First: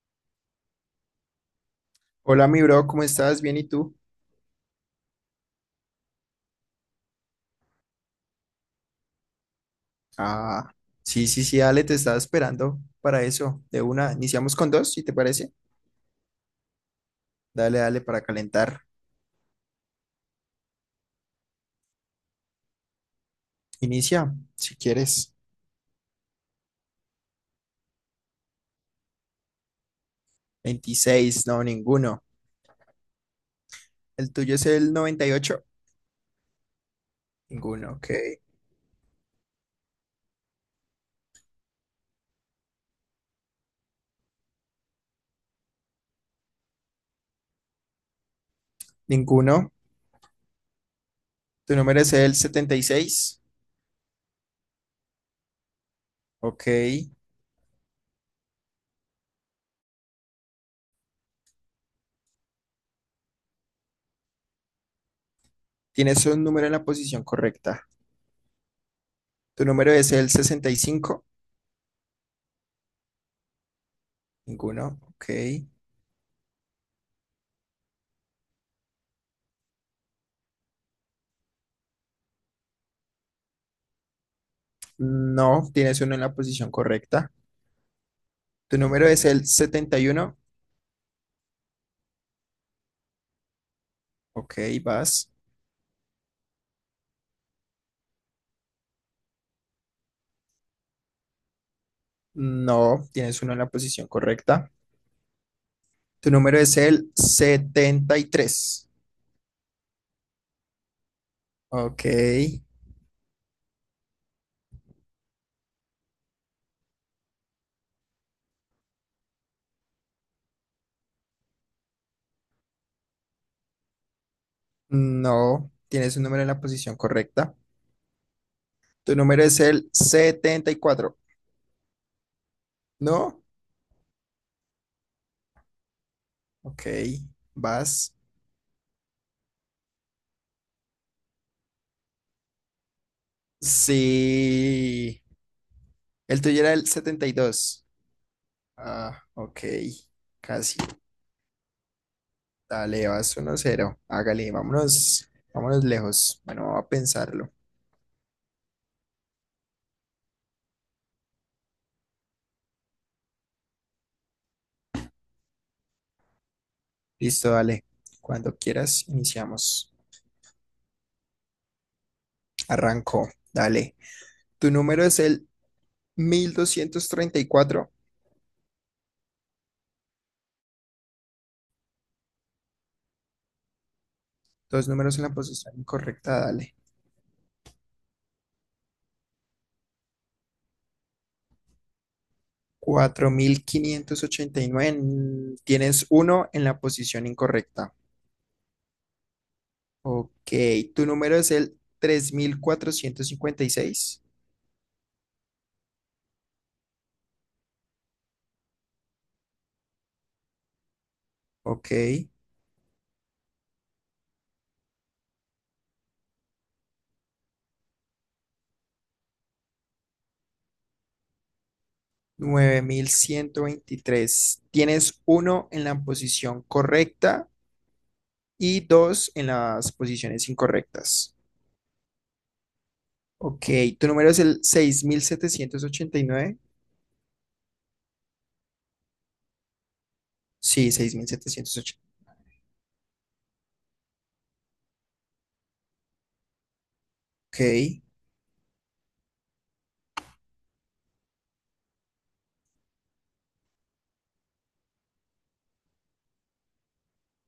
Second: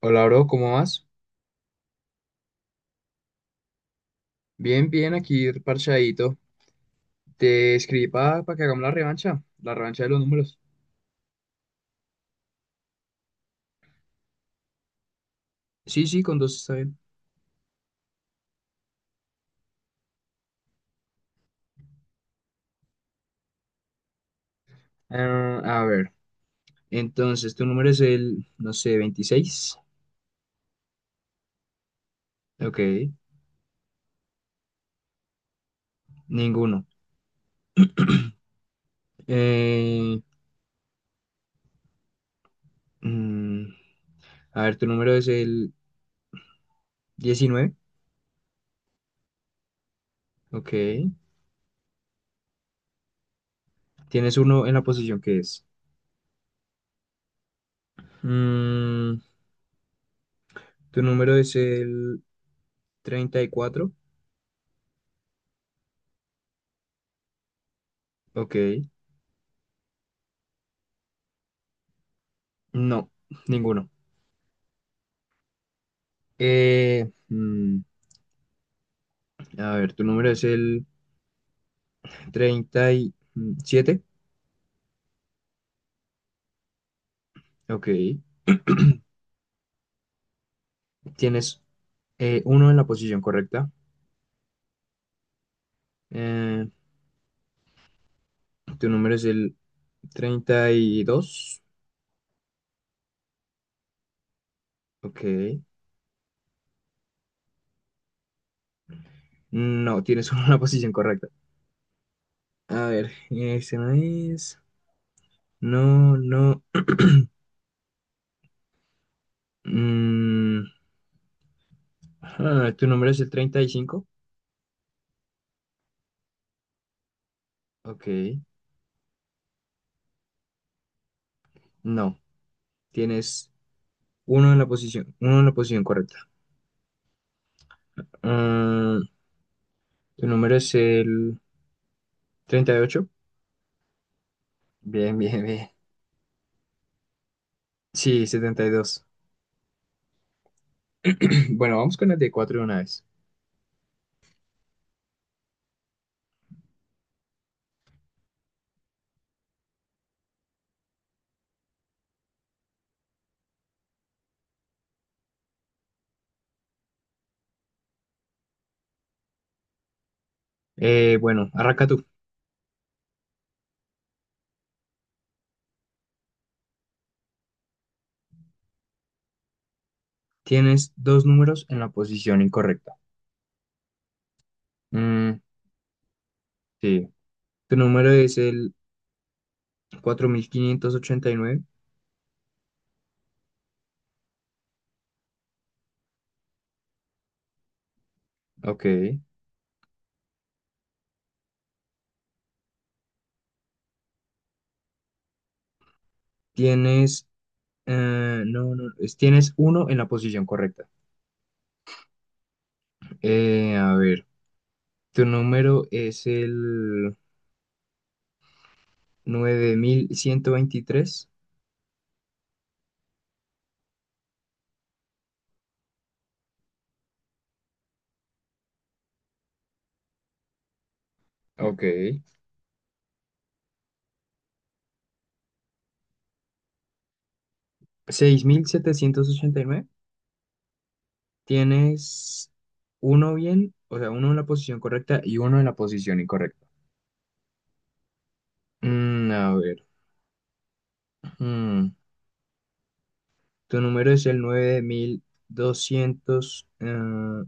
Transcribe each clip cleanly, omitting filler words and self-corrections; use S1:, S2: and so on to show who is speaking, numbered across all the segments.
S1: Hola, bro, ¿cómo vas?
S2: Hola, mi bro, ¿cómo estás? ¿Bien y tú?
S1: Bien, bien, aquí parchadito. Te escribí para que hagamos la revancha de los números.
S2: Ah, sí, sí, sí, dale, te estaba esperando para eso. De una, iniciamos con dos, si te parece.
S1: Sí, sí, con dos está bien.
S2: Dale, dale, para calentar. Inicia, si quieres.
S1: Ah, a ver, entonces tu número es el, no sé, 26.
S2: 26, no, ninguno.
S1: Ok,
S2: ¿El tuyo es el noventa y ocho?
S1: ninguno.
S2: Ninguno, ok.
S1: Eh, mm, a ver, tu número es el 19.
S2: Ninguno.
S1: Ok,
S2: ¿Tu número es el setenta y seis?
S1: tienes uno en la posición que es.
S2: Ok.
S1: Mm, Tu número es el 34.
S2: ¿Tienes un número en la posición correcta?
S1: Ok,
S2: ¿Tu número es el sesenta y cinco?
S1: no, ninguno.
S2: Ninguno, ok.
S1: Eh, mm, A ver, tu número es el 37.
S2: No, tienes uno en la posición correcta.
S1: Ok.
S2: ¿Tu número es el setenta y uno?
S1: Tienes uno en la posición correcta.
S2: Ok, vas.
S1: Eh, Tu número es el 32.
S2: No, tienes uno en la posición correcta.
S1: Ok.
S2: Tu número es el 73.
S1: No, tienes uno en la posición correcta.
S2: Ok.
S1: A ver, ese no es. No, no. Mm, ah, tu número es el 35.
S2: No, tienes un número en la posición correcta.
S1: Ok.
S2: Tu número es el 74.
S1: No,
S2: ¿No?
S1: tienes uno en la posición correcta.
S2: Ok, vas.
S1: Mm, Tu número es el 38. Bien,
S2: Sí.
S1: bien, bien.
S2: El tuyo era el 72.
S1: Sí, 72.
S2: Ah, ok. Casi.
S1: Bueno, vamos con las de cuatro de una vez.
S2: Dale, vas uno cero. Hágale, vámonos. Vámonos lejos. Bueno, vamos a pensarlo. Listo, dale. Cuando quieras, iniciamos.
S1: Bueno, arranca tú.
S2: Arrancó, dale. Tu número es el 1234.
S1: Tienes dos números en la posición incorrecta.
S2: Dos números en la
S1: Mm,
S2: posición incorrecta, dale.
S1: sí. Tu número es el 4589.
S2: 4589. Tienes uno en la posición incorrecta.
S1: Ok.
S2: Ok. Tu número es el 3456.
S1: Tienes. No, no. Tienes uno en la posición correcta.
S2: Ok.
S1: A ver. Tu número es el 9123.
S2: Nueve mil ciento veintitrés. Tienes uno en la posición correcta y dos en las posiciones incorrectas.
S1: Ok.
S2: Ok. Tu número es el 6789.
S1: 6789.
S2: Sí, 6780.
S1: Tienes uno bien, o sea, uno en la posición correcta y uno en la posición incorrecta.
S2: Ok.
S1: A ver. mm, Tu número es el 9200,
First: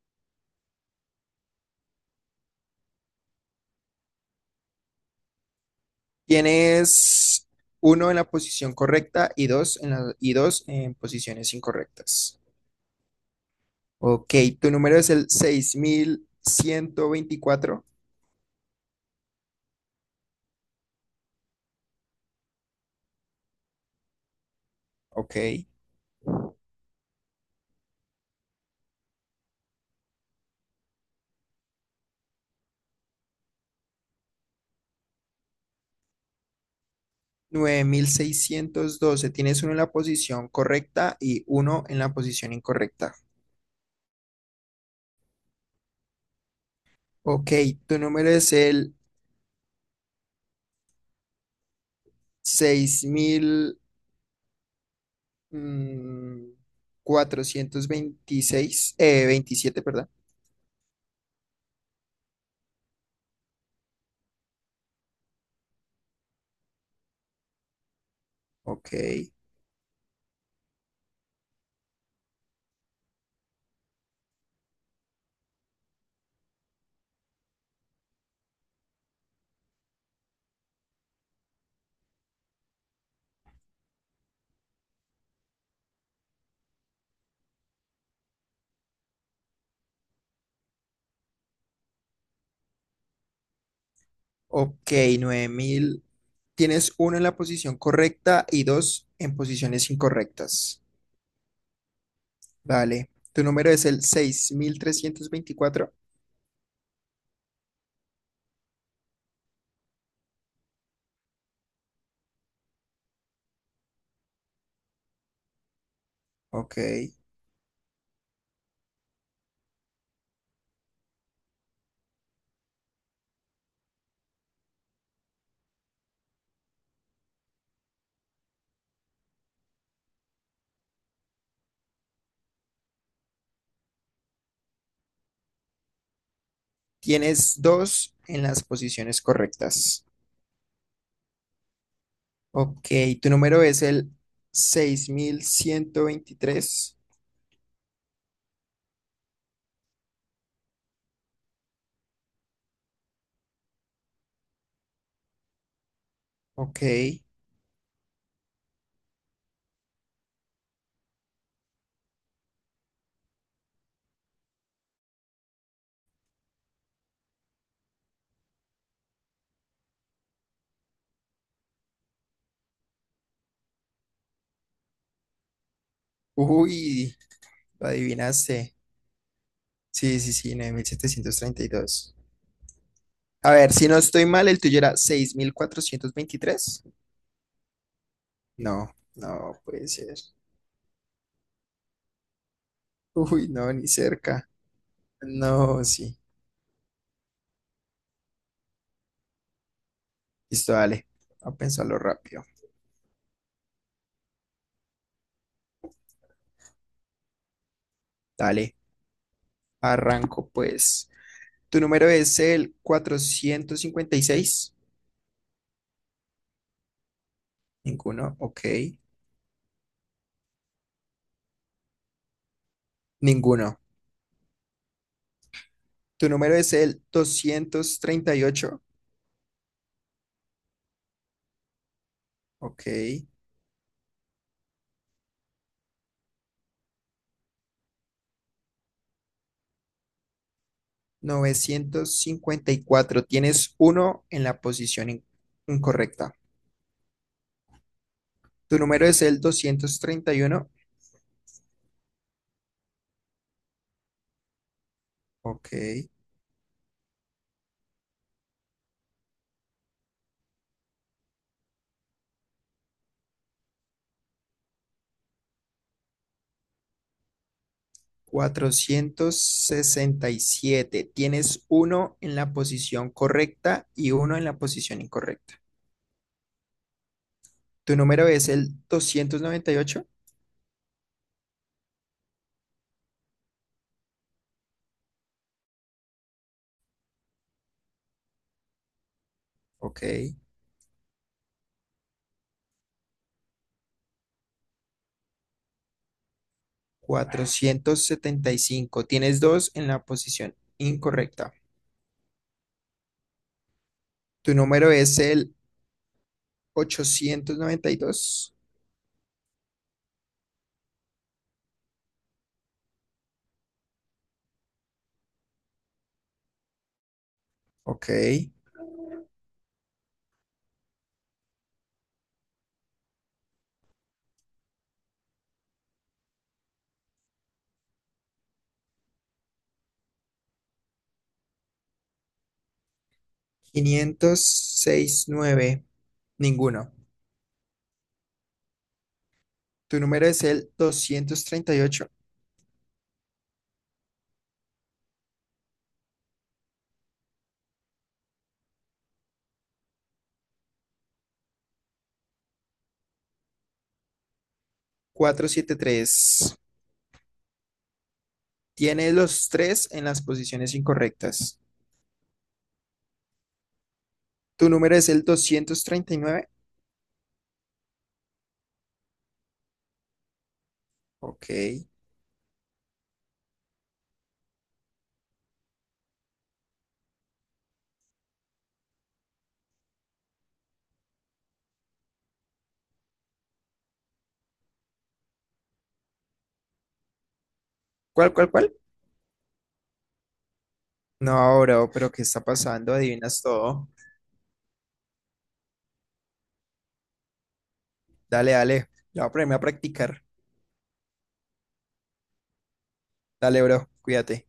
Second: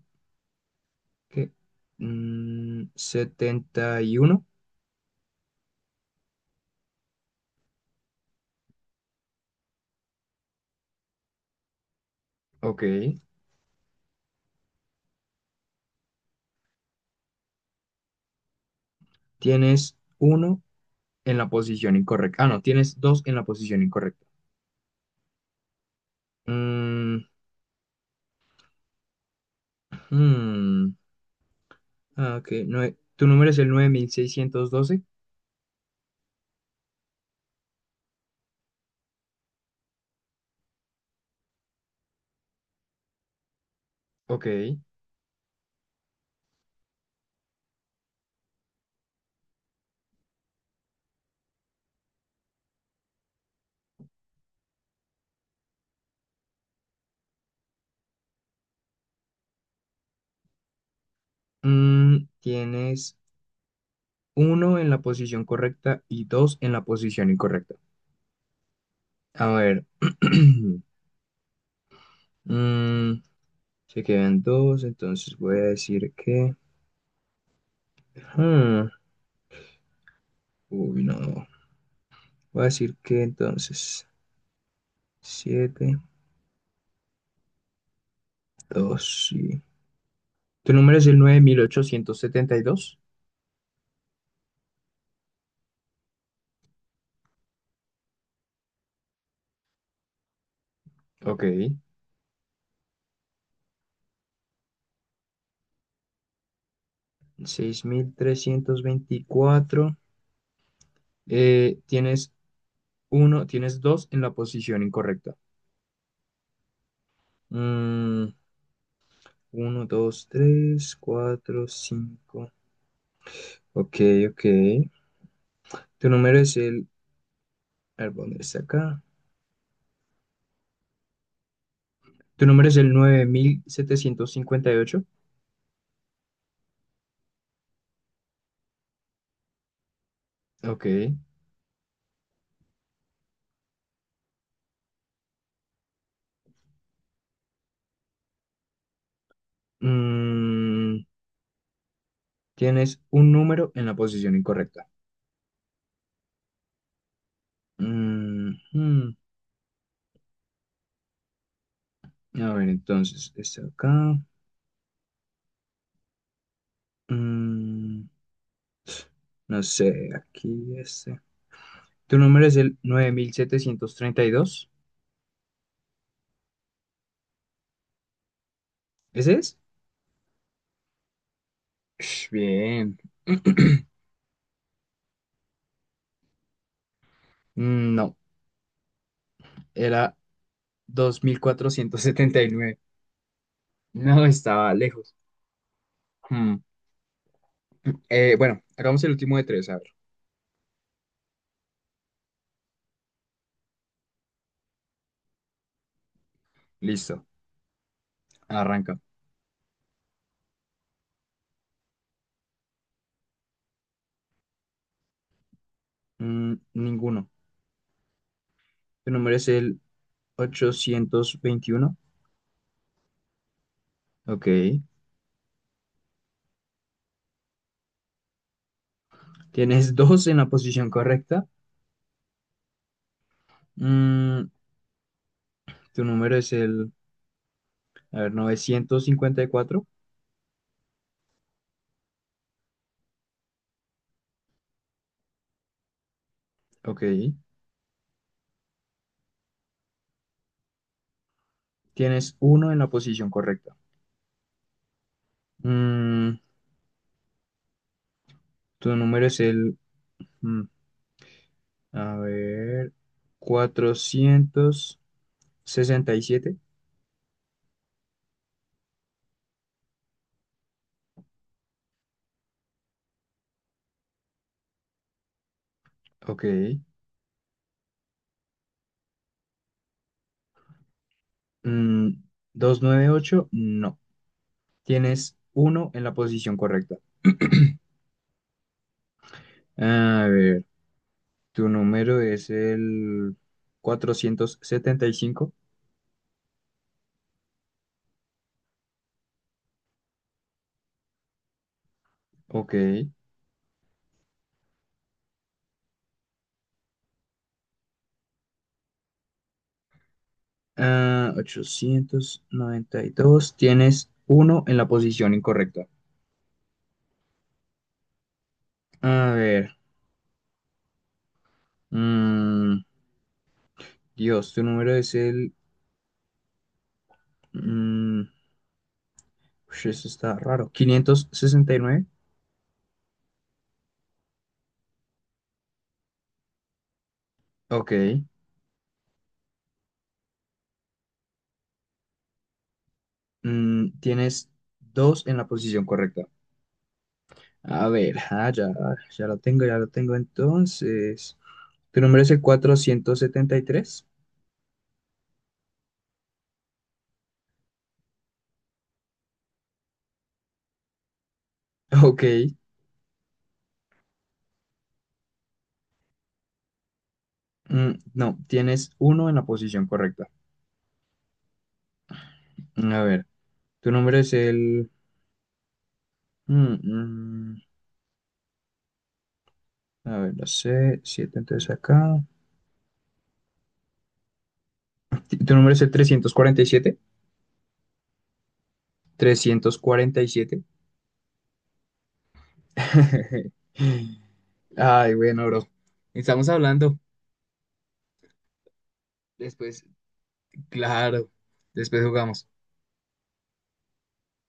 S1: ¿qué? 71.
S2: Tienes uno en la posición correcta y dos y dos en posiciones incorrectas.
S1: Ok.
S2: Ok, tu número es el 6124.
S1: Tienes uno en la posición incorrecta. Ah, no, tienes dos en la posición incorrecta.
S2: Ok.
S1: Mm, hmm, ah, ok. Tu número es el 9612.
S2: Nueve mil seiscientos doce. Tienes uno en la posición correcta y uno en la posición incorrecta.
S1: Ok.
S2: Ok, tu número es el 6426, 27, perdón.
S1: Tienes uno en la posición correcta y dos en la posición incorrecta.
S2: Ok.
S1: A ver. mm, Se quedan dos, entonces voy a decir que. Hmm, Uy, no. Voy a decir que entonces. Siete, dos, sí. ¿Tu número es el 9872?
S2: Ok, 9000. Tienes uno en la posición correcta y dos en posiciones incorrectas.
S1: Ok.
S2: Dale. Tu número es el seis mil trescientos veinticuatro.
S1: 6324. Tienes tienes dos en la posición incorrecta.
S2: Ok.
S1: Mm, Uno, dos, tres, cuatro, cinco. Ok, ok. Tu número es el... A ver, ¿dónde está acá? Tu número es el
S2: Tienes dos en las posiciones correctas.
S1: 9758. Ok.
S2: Ok. Tu número es el 6123.
S1: Mm, Tienes un número en la posición incorrecta.
S2: Ok.
S1: Mm, mm. A ver, entonces, está acá. Mm, no sé, aquí este. Tu número es el 9732.
S2: Uy, lo adivinaste.
S1: ¿Ese es?
S2: Sí, sí, sí, 9732.
S1: Ush, bien.
S2: A ver, si no estoy mal, el tuyo era 6423.
S1: Mm, no,
S2: No, no puede
S1: era
S2: ser.
S1: 2479.
S2: Uy, no, ni
S1: No,
S2: cerca.
S1: estaba lejos.
S2: No, sí.
S1: Hmm. Bueno, hagamos el último de tres. A ver,
S2: Listo, dale. A pensarlo rápido.
S1: listo.
S2: Dale,
S1: Arranca.
S2: arranco pues. ¿Tu número es el cuatrocientos cincuenta y seis?
S1: Mm, ninguno.
S2: Ninguno, ok.
S1: Tu número es el 821.
S2: Ninguno.
S1: Ok.
S2: ¿Tu número es el 238?
S1: Tienes dos en la posición correcta.
S2: Ok.
S1: Mm, Tu número es el, a ver, 954.
S2: Novecientos cincuenta y cuatro. Tienes uno en la posición incorrecta.
S1: Ok.
S2: ¿Tu número es el doscientos treinta y uno?
S1: Tienes uno en la posición correcta.
S2: Ok.
S1: Mm, Tu número es el, mm, a ver, 467.
S2: Cuatrocientos sesenta y siete. Tienes uno en la posición correcta y uno en la posición incorrecta.
S1: Ok.
S2: ¿Tu número es el 298?
S1: Mm, 298, no. Tienes uno en la posición correcta.
S2: Ok.
S1: A ver, tu número es el 475.
S2: Cuatrocientos setenta y cinco. Tienes dos en la posición incorrecta.
S1: Ok.
S2: ¿Tu número es el 892?
S1: Ah, 892. Tienes uno en la posición incorrecta.
S2: Ok.
S1: A ver. mm, Dios, tu número es el... mm, Ush, eso está raro. 569.
S2: Quinientos sesenta y nueve. Ninguno.
S1: Ok.
S2: ¿Tu número es el
S1: Tienes dos en la posición correcta. A ver, ah, ya, ya lo tengo entonces. ¿Tu número es el 473?
S2: 238? Tres Tiene los tres en las posiciones incorrectas.
S1: Ok.
S2: ¿Tu número es el doscientos treinta y nueve?
S1: Mm, no, tienes uno en la posición correcta.
S2: Ok.
S1: A ver, tu número es el... mm, mm, a ver, no sé, siete entonces acá. ¿Tu número es el trescientos cuarenta y siete?
S2: ¿Cuál, cuál, cuál?
S1: 347.
S2: No, bro, pero ¿qué está pasando? Adivinas todo.
S1: Ay, bueno, bro. Estamos hablando.
S2: Dale, dale. Ya voy a ponerme a
S1: Después,
S2: practicar.
S1: claro. Después jugamos.
S2: Dale, bro. Cuídate.